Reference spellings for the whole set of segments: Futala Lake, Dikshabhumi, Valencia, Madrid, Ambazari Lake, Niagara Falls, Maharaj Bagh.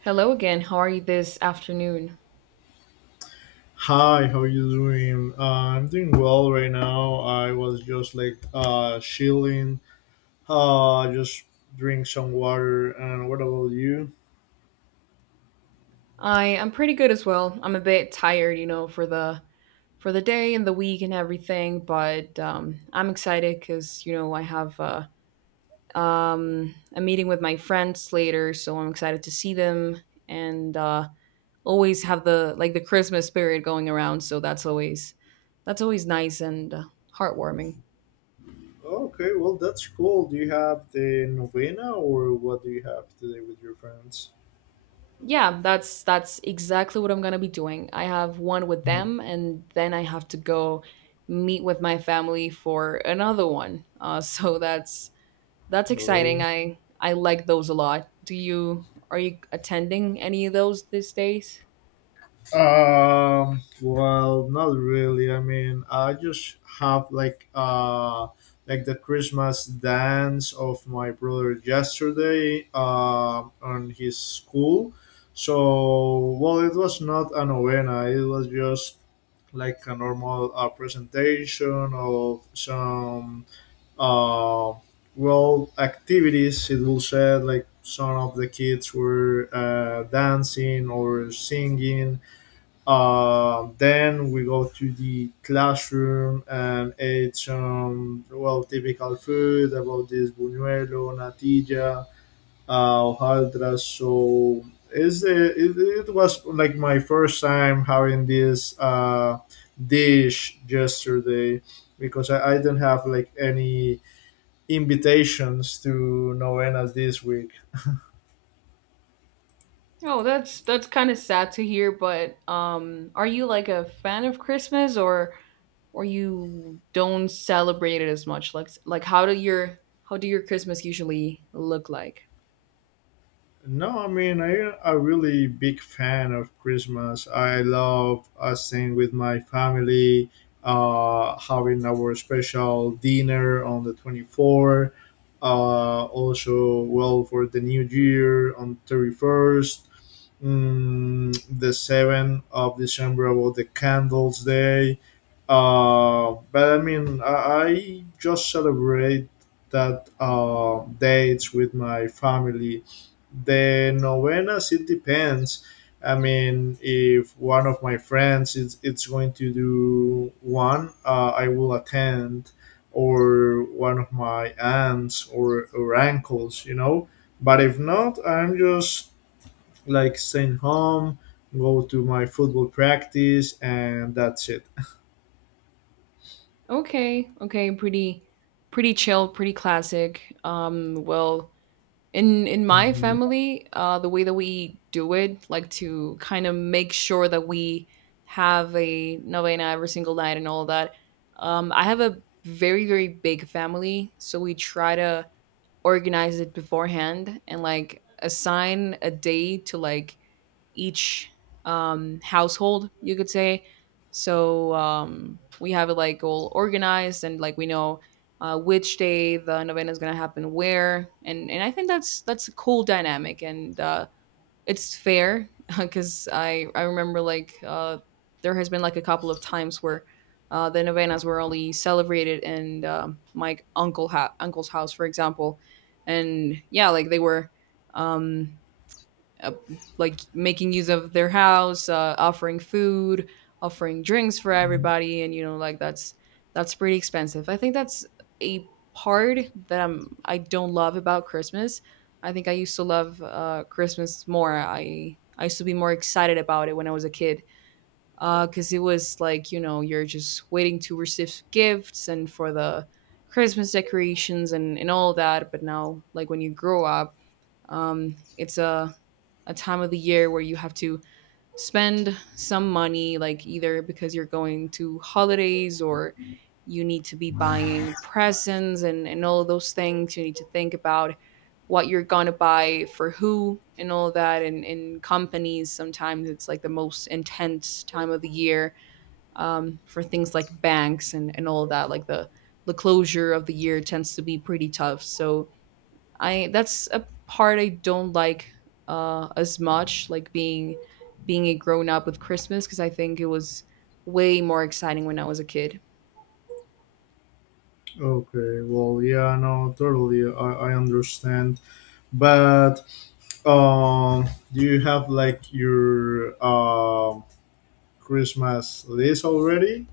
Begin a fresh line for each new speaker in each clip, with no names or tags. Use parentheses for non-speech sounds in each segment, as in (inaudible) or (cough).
Hello again. How are you this afternoon?
Hi, how you doing? I'm doing well right now. I was just like chilling, just drink some water. And what about you?
I am pretty good as well. I'm a bit tired, for the day and the week and everything, but I'm excited because I have a meeting with my friends later, so I'm excited to see them and always have the Christmas spirit going around. So that's always nice and heartwarming.
Okay, well that's cool. Do you have the novena or what do you have today with your friends?
Yeah, that's exactly what I'm gonna be doing. I have one with them, and then I have to go meet with my family for another one. (laughs) So that's exciting.
Oh,
I like those a lot. Do you are you attending any of those these days?
Well, not really. I mean, I just have like the Christmas dance of my brother yesterday on his school. So, well, it was not a novena. It was just like a normal presentation of some uh, well activities it will say like some of the kids were dancing or singing, then we go to the classroom and eat some well typical food about this buñuelo, natilla, hojaldras. So it was like my first time having this dish yesterday because I didn't have like any invitations to Novenas this week.
Oh, that's kind of sad to hear, but are you like a fan of Christmas or you don't celebrate it as much? Like how do your Christmas usually look like?
No, I mean I a really big fan of Christmas. I love staying with my family, having our special dinner on the 24th. Also, well for the New Year on 31st, the December 7th about the Candles Day. But I mean I just celebrate that dates with my family. The novenas it depends. I mean if one of my friends is it's going to do one, I will attend, or one of my aunts or uncles, you know. But if not I'm just like staying home, go to my football practice, and that's it.
Okay. Okay, pretty chill, pretty classic. Well, in my
Mhm,
family the way that we do it, like, to kind of make sure that we have a novena every single night and all that. Um, I have a very very big family, so we try to organize it beforehand and like assign a day to like each household, you could say. So we have it like all organized and like we know which day the novena is going to happen where, and I think that's a cool dynamic and it's fair (laughs) because I remember like there has been like a couple of times where. The novenas were only celebrated in my uncle's house, for example, and yeah, like they were um, uh, like making use of their house, offering food, offering drinks for
mhm.
everybody, and like that's pretty expensive. I think that's a part that I don't love about Christmas. I think I used to love Christmas more. I used to be more excited about it when I was a kid, because it was like you're just waiting to receive gifts and for the Christmas decorations and all that. But now, like when you grow up, it's a time of the year where you have to spend some money, like either because you're going to holidays or you need to be buying presents and all of those things. You need to think about what you're gonna buy for who and all that. And in companies, sometimes it's like the most intense time of the year, for things like banks and all of that. Like the closure of the year tends to be pretty tough. So I that's a part I don't like as much, like being a grown up with Christmas, because I think it was way more exciting when I was a kid.
Okay, well yeah, no, totally, I understand, but Um, do you have like your Christmas list already?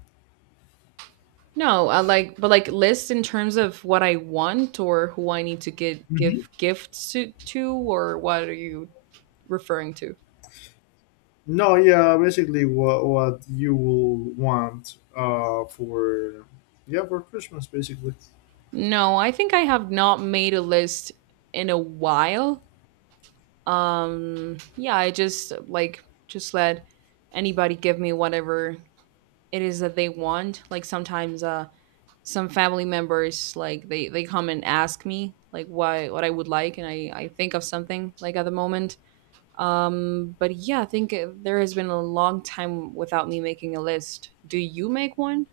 No, but like, lists in terms of what I want or who I need to get give
Mhm.
gifts to or what are you referring to?
No, yeah, basically what you will want for yeah for Christmas basically.
No, I think I have not made a list in a while. Yeah, I just like just let anybody give me whatever it is that they want. Like sometimes some family members, like, they come and ask me like why what I would like, and I think of something like at the moment. But yeah, I think there has been a long time without me making a list. Do you make one?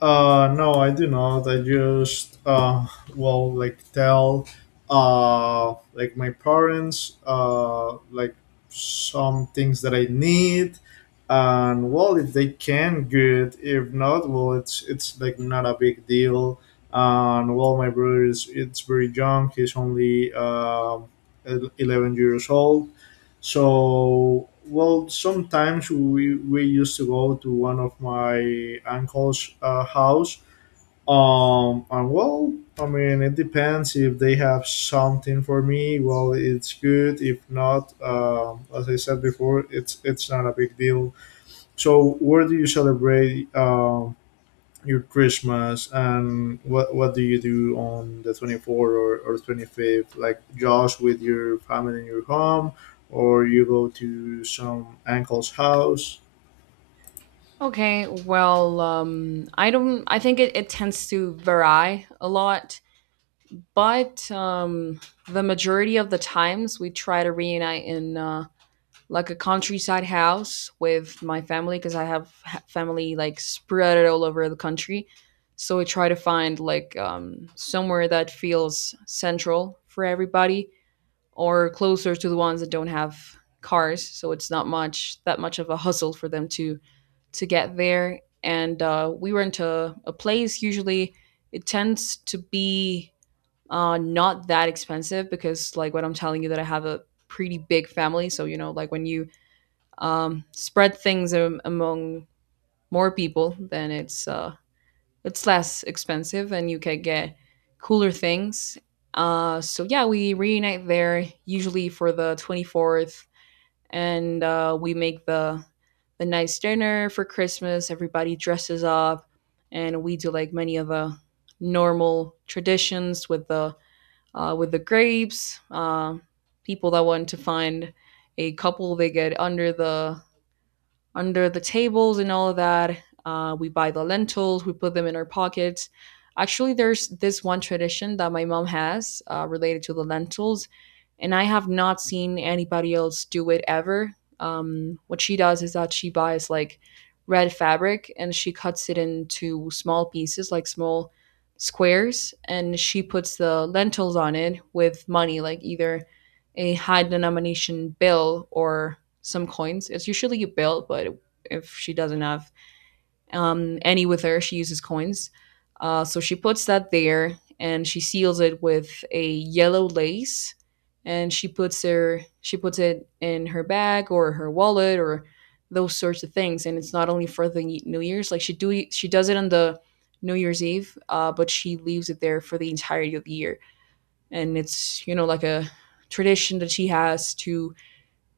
No, I do not. I just well, like tell, like my parents, like some things that I need, and well, if they can, good. If not, well, it's like not a big deal. And well, my brother is it's very young. He's only 11 years old. So, well, sometimes we used to go to one of my uncle's house. And well, I mean, it depends if they have something for me. Well, it's good. If not, as I said before, it's not a big deal. So, where do you celebrate? Your Christmas, and what do you do on the 24th or 25th? Like just with your family in your home, or you go to some uncle's house?
Okay, well, I don't I think it tends to vary a lot, but the majority of the times we try to reunite in like a countryside house with my family, because I have family like spread all over the country. So I try to find like somewhere that feels central for everybody, or closer to the ones that don't have cars, so it's not much that much of a hustle for them to get there. And we rent a place. Usually, it tends to be not that expensive because, like, what I'm telling you, that I have a pretty big family. So, like when you spread things among more people, then it's less expensive and you can get cooler things. So yeah, we reunite there usually for the 24th, and we make the nice dinner for Christmas. Everybody dresses up, and we do like many of the normal traditions with the grapes. People that want to find a couple, they get under the tables and all of that. We buy the lentils, we put them in our pockets. Actually, there's this one tradition that my mom has related to the lentils, and I have not seen anybody else do it ever. What she does is that she buys like red fabric and she cuts it into small pieces, like small squares, and she puts the lentils on it with money, like either a high denomination bill or some coins. It's usually a bill, but if she doesn't have any with her, she uses coins. So she puts that there and she seals it with a yellow lace, and she puts it in her bag or her wallet or those sorts of things. And it's not only for the new year's, like she does it on the new year's eve, but she leaves it there for the entirety of the year. And it's, like, a tradition that she has to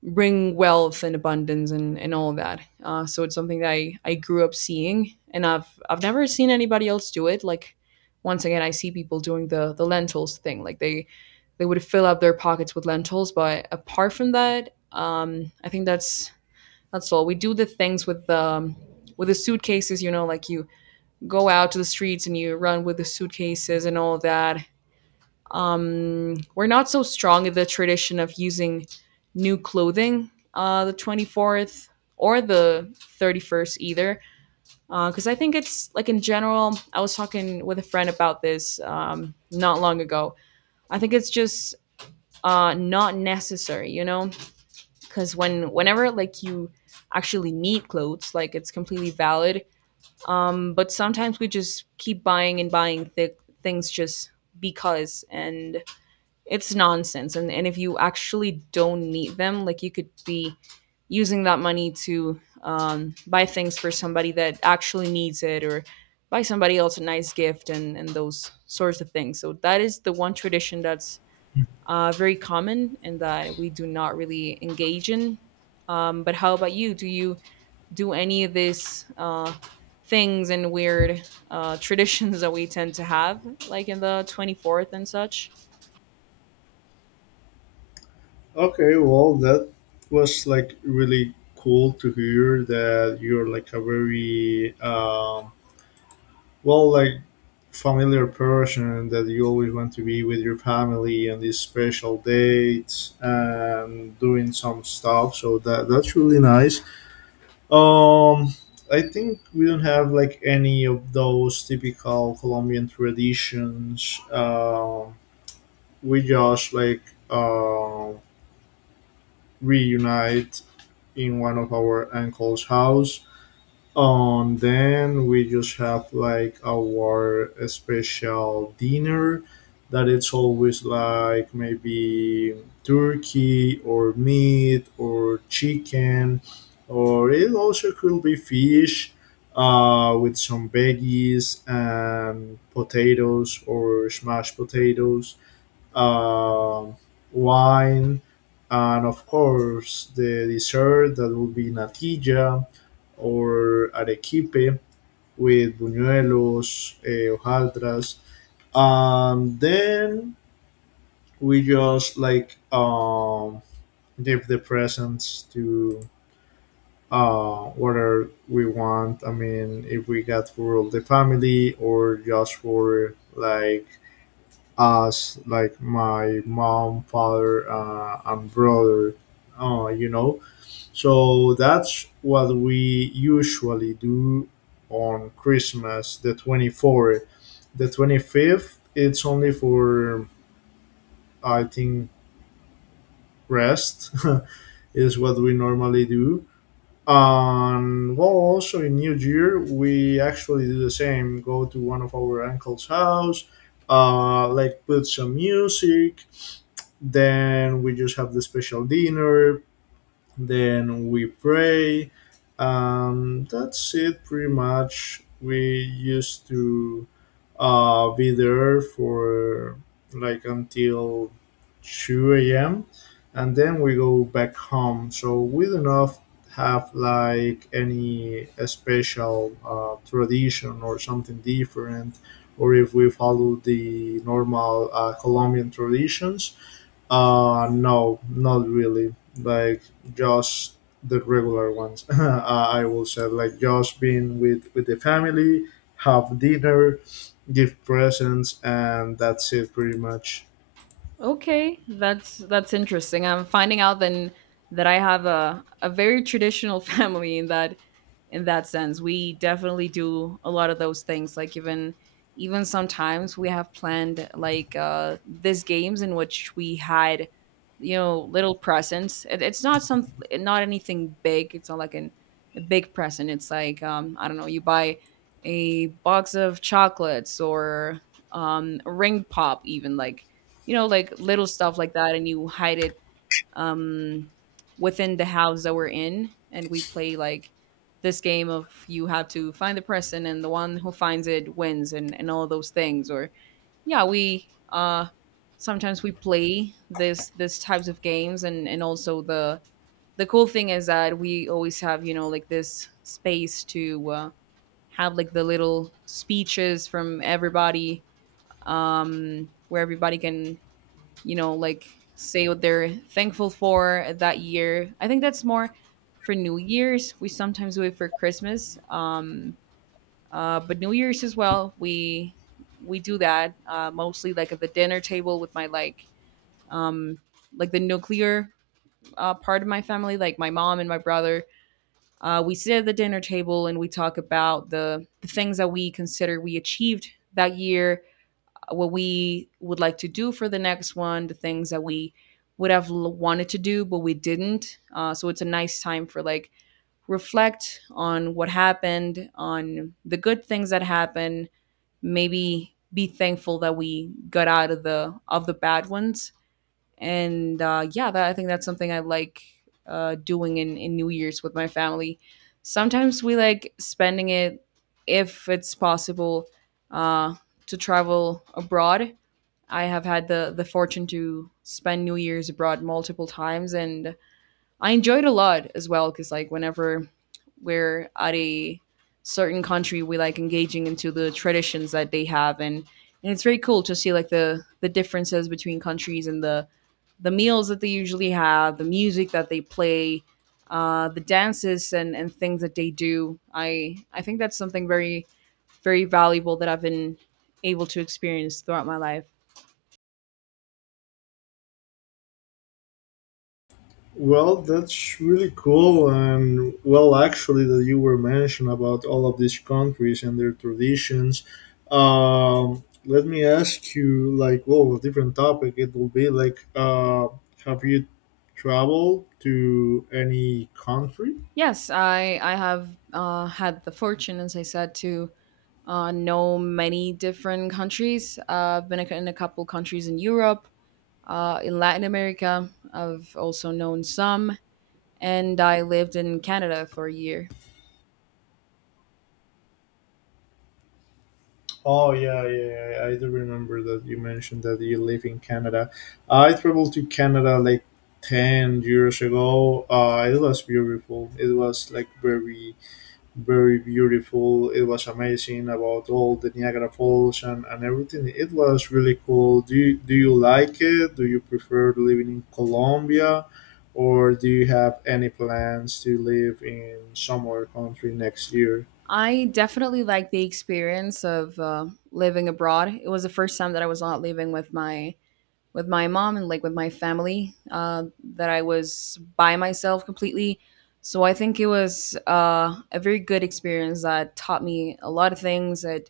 bring wealth and abundance and all of that. So it's something that I grew up seeing, and I've never seen anybody else do it. Like, once again, I see people doing the lentils thing. Like they would fill up their pockets with lentils, but apart from that, I think that's all. We do the things with the suitcases, like you go out to the streets and you run with the suitcases and all of that. We're not so strong in the tradition of using new clothing, the 24th or the 31st either, because I think it's like, in general, I was talking with a friend about this not long ago. I think it's just not necessary, because whenever like you actually need clothes, like it's completely valid, but sometimes we just keep buying and buying things just because, and it's nonsense, and if you actually don't need them, like you could be using that money to buy things for somebody that actually needs it, or buy somebody else a nice gift, and those sorts of things. So that is the one tradition that's very common and that we do not really engage in. But how about you, do you do any of these things and weird (laughs) traditions that we tend to have, like, in the 24th and such?
Okay, well that was like really cool to hear that you're like a very well like familiar person, that you always want to be with your family on these special dates and doing some stuff, so that that's really nice. Um, I think we don't have like any of those typical Colombian traditions. We just like uh, reunite in one of our uncle's house, and then we just have like our special dinner that it's always like maybe turkey or meat or chicken, or it also could be fish, with some veggies and potatoes or smashed potatoes, um, wine, and of course the dessert that would be natilla or arequipe with buñuelos, hojaldras, and then we just like give the presents to, whether we want. I mean, if we got for all the family, or just for like as like my mom, father, and brother. You know, so that's what we usually do on Christmas, the 24th. The 25th, it's only for, I think, rest, (laughs) is what we normally do. And well, also in New Year, we actually do the same, go to one of our uncle's house, like put some music. Then we just have the special dinner. Then we pray. That's it, pretty much. We used to be there for like until 2 a.m. and then we go back home. So we do not have like any special tradition or something different, or if we follow the normal Colombian traditions. No, not really. Like just the regular ones. (laughs) I will say, like just being with the family, have dinner, give presents, and that's it, pretty much.
Okay, that's interesting. I'm finding out then that I have a very traditional (laughs) family, in that sense. We definitely do a lot of those things. Like, even sometimes we have planned like these games in which we had, little presents. It's not anything big. It's not like an a big present. It's like, I don't know, you buy a box of chocolates or a ring pop, even, like, like little stuff like that, and you hide it um, within the house that we're in, and we play like this game of you have to find the person, and the one who finds it wins, and all those things. Or yeah, we sometimes we play this types of games, and also the cool thing is that we always have, like, this space to have like the little speeches from everybody, where everybody can, like, say what they're thankful for that year. I think that's more for New Year's. We sometimes do it for Christmas, but New Year's as well. We do that mostly like at the dinner table with my um, like the nuclear part of my family, like my mom and my brother. We sit at the dinner table and we talk about the things that we consider we achieved that year, what we would like to do for the next one, the things that we would have wanted to do but we didn't. So it's a nice time for like reflect on what happened, on the good things that happened, maybe be thankful that we got out of the bad ones. I think that's something I like doing in New Year's with my family. Sometimes we like spending it if it's possible uh, to travel abroad. I have had the fortune to spend New Year's abroad multiple times, and I enjoyed a lot as well. Because like whenever we're at a certain country, we like engaging into the traditions that they have, and it's very cool to see like the differences between countries and the meals that they usually have, the music that they play, the dances and things that they do. I think that's something very very valuable that I've been able to experience throughout my life.
Well, that's really cool, and well, actually, that you were mentioned about all of these countries and their traditions. Let me ask you, like, well, a different topic. It will be like, have you traveled to any country?
Yes, I have had the fortune, as I said, to know many different countries. I've been in a couple countries in Europe, in Latin America. I've also known some, and I lived in Canada for a year.
Oh yeah, yeah, yeah, I do remember that you mentioned that you live in Canada. I traveled to Canada like 10 years ago. It was beautiful. It was like very very beautiful. It was amazing about all the Niagara Falls and everything. It was really cool. Do you like it? Do you prefer living in Colombia? Or do you have any plans to live in some other country next year?
I definitely like the experience of living abroad. It was the first time that I was not living with my mom and like with my family that I was by myself completely. So I think it was a very good experience that taught me a lot of things that,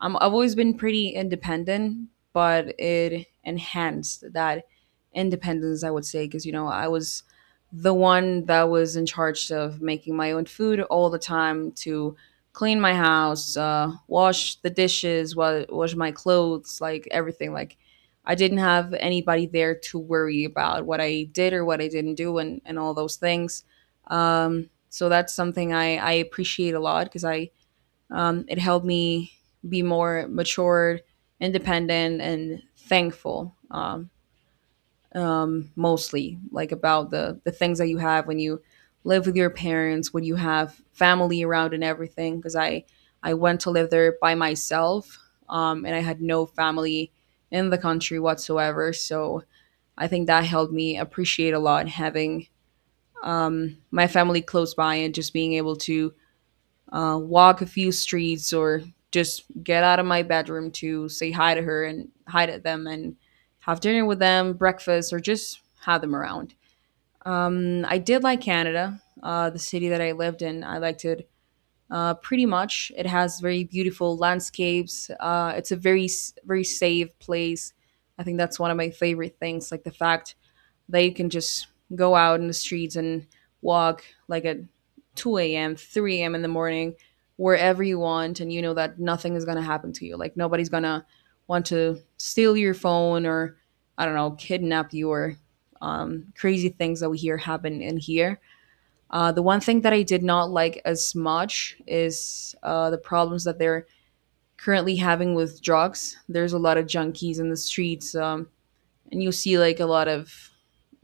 I've always been pretty independent, but it enhanced that independence, I would say, because you know I was the one that was in charge of making my own food all the time to clean my house, wash the dishes, wash my clothes, like everything. Like I didn't have anybody there to worry about what I did or what I didn't do and all those things. So that's something I appreciate a lot because I, it helped me be more matured, independent, and thankful. Mostly like about the things that you have when you live with your parents, when you have family around and everything, because I went to live there by myself, and I had no family in the country whatsoever. So I think that helped me appreciate a lot having, my family close by and just being able to walk a few streets or just get out of my bedroom to say hi to her and hi to them and have dinner with them, breakfast, or just have them around. I did like Canada, the city that I lived in. I liked it pretty much. It has very beautiful landscapes. It's a very, very safe place. I think that's one of my favorite things, like the fact they can just go out in the streets and walk like at 2 a.m., 3 a.m. in the morning, wherever you want, and you know that nothing is going to happen to you. Like nobody's going to want to steal your phone or, I don't know, kidnap you or crazy things that we hear happen in here. The one thing that I did not like as much is the problems that they're currently having with drugs. There's a lot of junkies in the streets. And you see like a lot of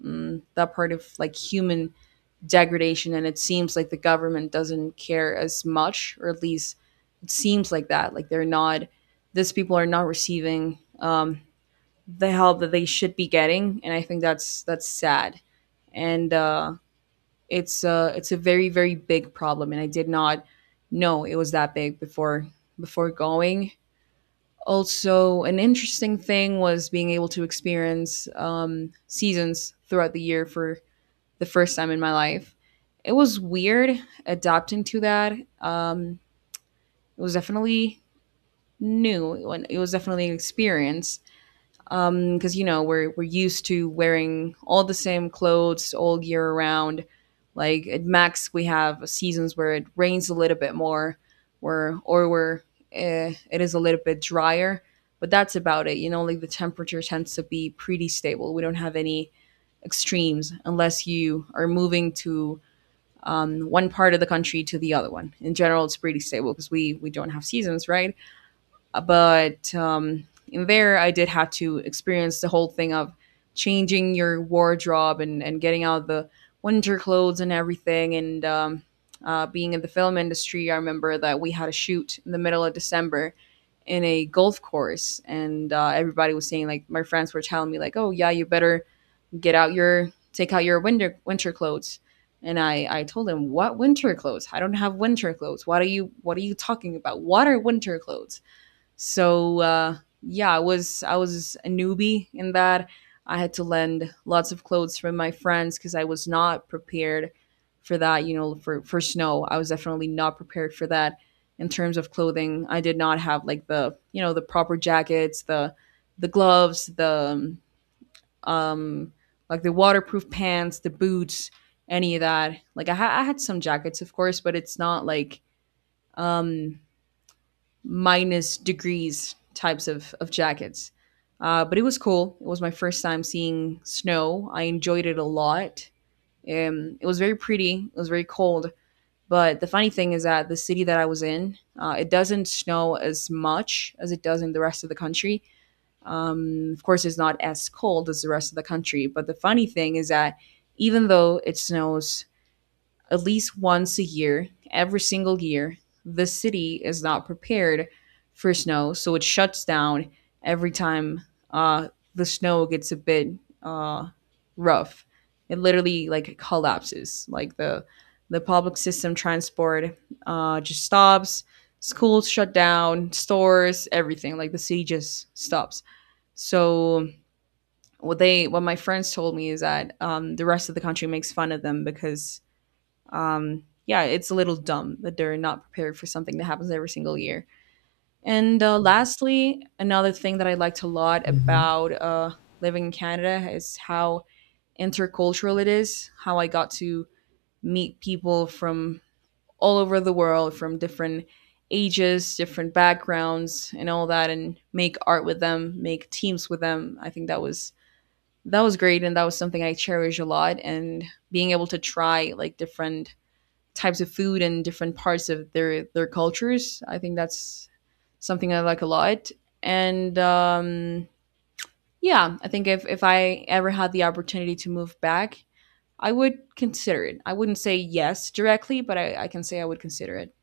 that part of like human degradation, and it seems like the government doesn't care as much, or at least it seems like that, like they're not, these people are not receiving, the help that they should be getting, and I think that's sad. And It's, it's a very very big problem, and I did not know it was that big before, before going. Also, an interesting thing was being able to experience, seasons throughout the year for the first time in my life. It was weird adapting to that. Um, it was definitely new. It was definitely an experience, because you know we're used to wearing all the same clothes all year around. Like at max we have seasons where it rains a little bit more, where it is a little bit drier, but that's about it. You know, like the temperature tends to be pretty stable. We don't have any extremes unless you are moving to, one part of the country to the other one. In general, it's pretty stable because we don't have seasons, right? But in there I did have to experience the whole thing of changing your wardrobe and getting out the winter clothes and everything, and being in the film industry, I remember that we had a shoot in the middle of December in a golf course, and everybody was saying, like my friends were telling me, like, oh yeah, you better get out your take out your winter clothes. And I told them, what winter clothes? I don't have winter clothes. What are you, talking about? What are winter clothes? So yeah, I was a newbie in that. I had to lend lots of clothes from my friends because I was not prepared for that, you know, for snow. I was definitely not prepared for that in terms of clothing. I did not have like the, you know, the proper jackets, the gloves, the, um like the waterproof pants, the boots, any of that. Like I had some jackets, of course, but it's not like, um minus degrees types of jackets. But it was cool. It was my first time seeing snow. I enjoyed it a lot. It was very pretty. It was very cold. But the funny thing is that the city that I was in, it doesn't snow as much as it does in the rest of the country. Of course, it's not as cold as the rest of the country. But the funny thing is that even though it snows at least once a year, every single year, the city is not prepared for snow, so it shuts down every time uh, the snow gets a bit uh, rough. It literally like collapses. Like the public system transport just stops. Schools shut down, stores, everything. Like the city just stops. So what my friends told me is that, the rest of the country makes fun of them because, yeah, it's a little dumb that they're not prepared for something that happens every single year. And Lastly, another thing that I liked a lot
Mhm.
about living in Canada is how intercultural it is, how I got to meet people from all over the world, from different ages, different backgrounds, and all that, and make art with them, make teams with them. I think that was, great, and that was something I cherish a lot, and being able to try like different types of food and different parts of their cultures. I think that's something I like a lot. And Yeah, I think if I ever had the opportunity to move back, I would consider it. I wouldn't say yes directly, but I can say I would consider it.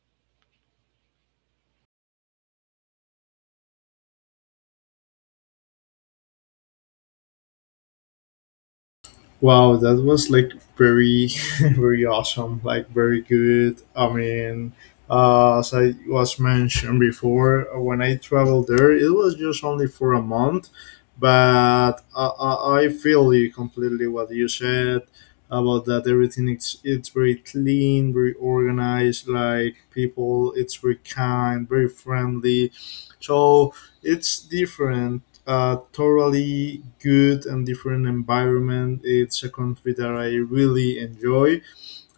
Wow, that was like very, (laughs) very awesome. Like very good. I mean, as I was mentioned before, when I traveled there, it was just only for a month, but I feel you completely what you said about that. Everything it's very clean, very organized. Like people, it's very kind, very friendly. So it's different, a totally good and different environment. It's a country that I really enjoy.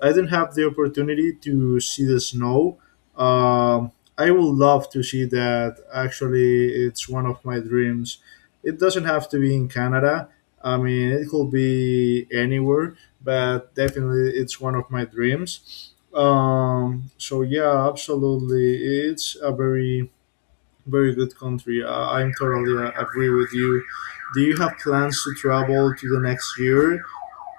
I didn't have the opportunity to see the snow. Um, I would love to see that. Actually, it's one of my dreams. It doesn't have to be in Canada. I mean, it could be anywhere, but definitely it's one of my dreams. So yeah, absolutely, it's a very very good country. I'm totally agree with you. Do you have plans to travel to the next year?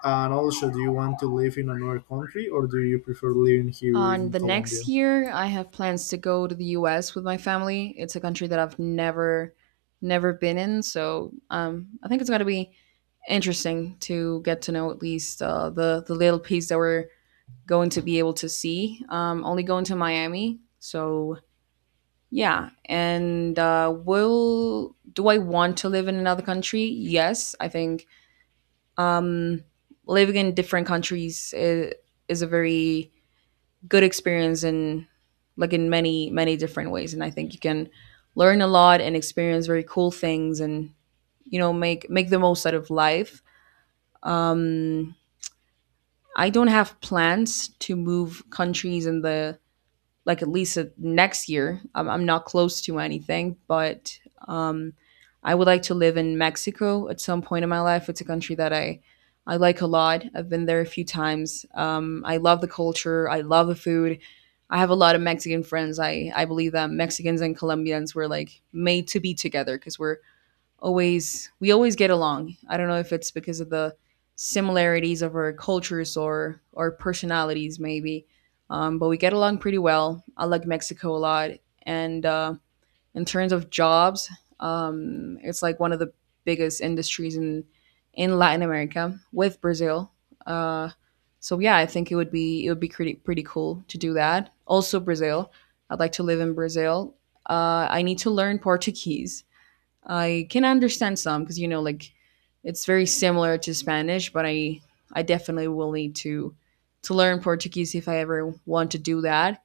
And also, do you want to live in another country or do you prefer living here
On
in
the next
Colombia?
year, I have plans to go to the U.S. with my family. It's a country that I've never been in, so I think it's going to be interesting to get to know at least the little piece that we're going to be able to see. Only going to Miami. So yeah, and will do I want to live in another country? Yes, I think, um, living in different countries is a very good experience in, like in many many different ways, and I think you can learn a lot and experience very cool things, and you know make the most out of life. Um, I don't have plans to move countries in the, like at least next year. I'm not close to anything, but, um, I would like to live in Mexico at some point in my life. It's a country that I like a lot. I've been there a few times. I love the culture. I love the food. I have a lot of Mexican friends. I believe that Mexicans and Colombians were like made to be together because we always get along. I don't know if it's because of the similarities of our cultures or personalities maybe, but we get along pretty well. I like Mexico a lot, and in terms of jobs, it's like one of the biggest industries in Latin America with Brazil. Uh, so yeah, I think it would be, pretty pretty cool to do that. Also Brazil, I'd like to live in Brazil. I need to learn Portuguese. I can understand some because you know, like it's very similar to Spanish, but I definitely will need to learn Portuguese if I ever want to do that.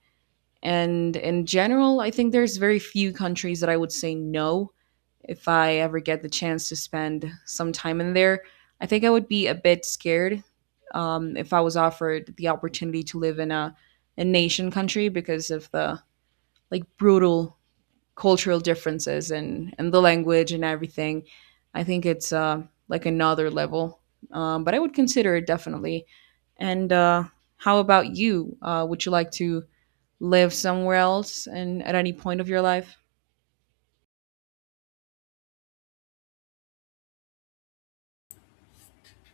And in general, I think there's very few countries that I would say no if I ever get the chance to spend some time in there. I think I would be a bit scared, if I was offered the opportunity to live in a nation country because of the, like, brutal cultural differences and the language and everything. I think it's, like another level, but I would consider it definitely. And How about you? Would you like to live somewhere else and at any point of your life?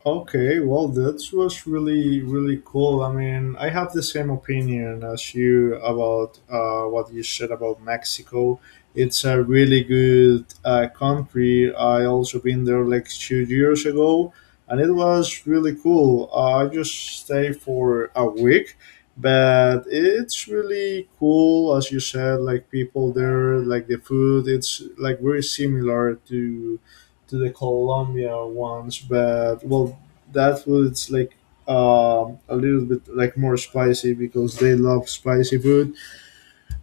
Okay, well, that was really, really cool. I mean, I have the same opinion as you about what you said about Mexico. It's a really good country. I also been there like 2 years ago, and it was really cool. I just stayed for a week, but it's really cool, as you said. Like people there, like the food, it's like very similar to the Colombia ones, but well, that food's like a little bit like more spicy because they love spicy food.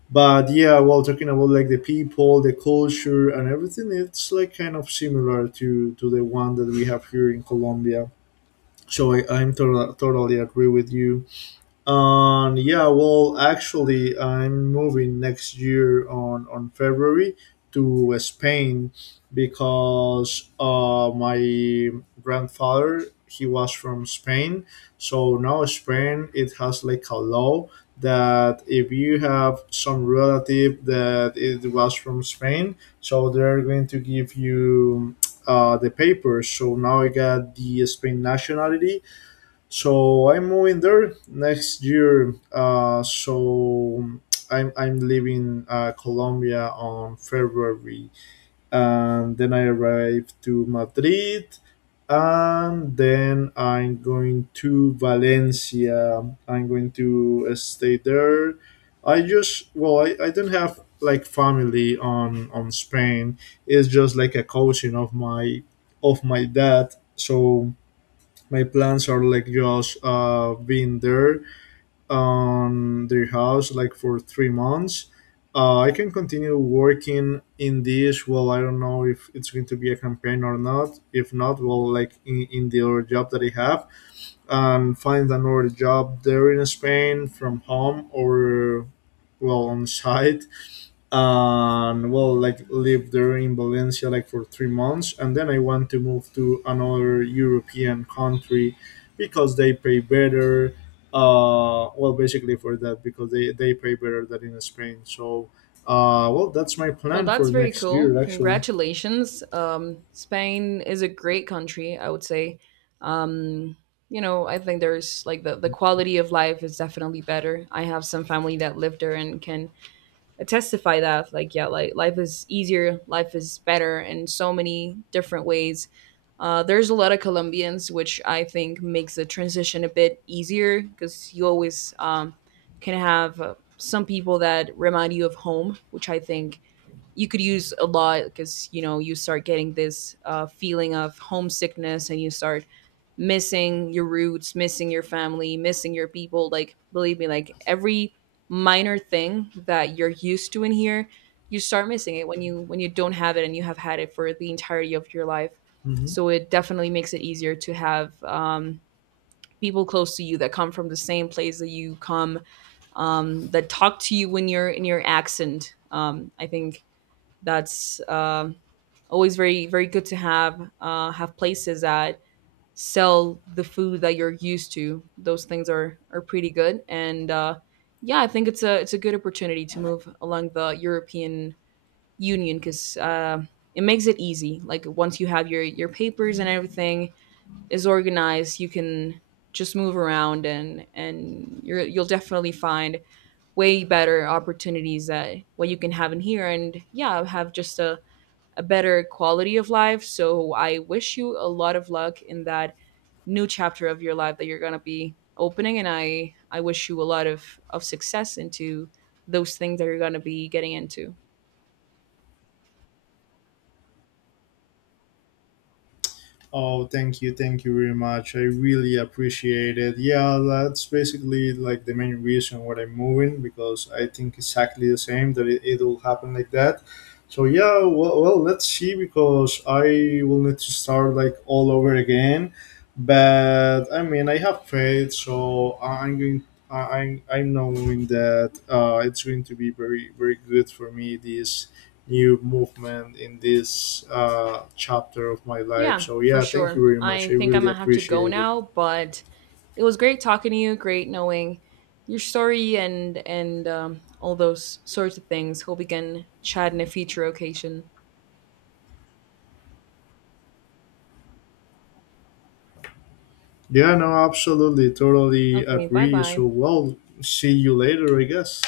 But yeah, while talking about like the people, the culture and everything, it's like kind of similar to the one that we have here in Colombia. So totally agree with you. Um, yeah, well, actually, I'm moving next year on February to Spain, because my grandfather he was from Spain, so now Spain it has like a law that if you have some relative that it was from Spain, so they're going to give you the papers. So now I got the Spain nationality, so I'm moving there next year. So I'm leaving Colombia on February, and then I arrive to Madrid, and then I'm going to Valencia. I'm going to stay there. I just well, I don't have like family on Spain. It's just like a cousin of my dad. So my plans are like just being there on their house like for 3 months. I can continue working in this. Well, I don't know if it's going to be a campaign or not. If not, well, like in the other job that I have, and find another job there in Spain from home, or well on site, and well like live there in Valencia like for 3 months, and then I want to move to another European country because they pay better. Uh, well, basically for that, because they pay better than in Spain. So well, that's my
Well,
plan
that's
for
very
next
cool.
year actually.
Congratulations. Spain is a great country, I would say. Um, you know, I think there's like the quality of life is definitely better. I have some family that live there and can testify that, like, yeah, like life is easier, life is better in so many different ways. There's a lot of Colombians, which I think makes the transition a bit easier, because you always, can have some people that remind you of home, which I think you could use a lot, because you know you start getting this feeling of homesickness, and you start missing your roots, missing your family, missing your people. Like, believe me, like every minor thing that you're used to in here, you start missing it when you, when you don't have it and you have had it for the entirety of your life.
Mhm.
So it definitely makes it easier to have, people close to you that come from the same place that you come, that talk to you when you're in your accent. I think that's, always very very good to have, have places that sell the food that you're used to. Those things are pretty good. And Yeah, I think it's a good opportunity to move along the European Union, because, it makes it easy. Like once you have your papers and everything is organized, you can just move around and you're, you'll definitely find way better opportunities that what you can have in here, and yeah, have just a better quality of life. So I wish you a lot of luck in that new chapter of your life that you're going to be opening, and I wish you a lot of success into those things that you're going to be getting into.
Oh, thank you very much. I really appreciate it. Yeah, that's basically like the main reason why I'm moving, because I think exactly the same, that it will happen like that. So yeah, well, well, let's see, because I will need to start like all over again. But I mean, I have faith, so I'm going. I'm knowing that it's going to be very very good for me this new movement in this chapter of my life.
Yeah,
So
for
yeah, thank you
sure.
very
I
much. I
think I'm
really
gonna have to go
appreciate it.
now, but it was great talking to you. Great knowing your story and all those sorts of things. Hope we can chat in a future occasion.
Yeah, no, absolutely, totally
Okay, bye
agree.
bye.
So well, see you later, I guess.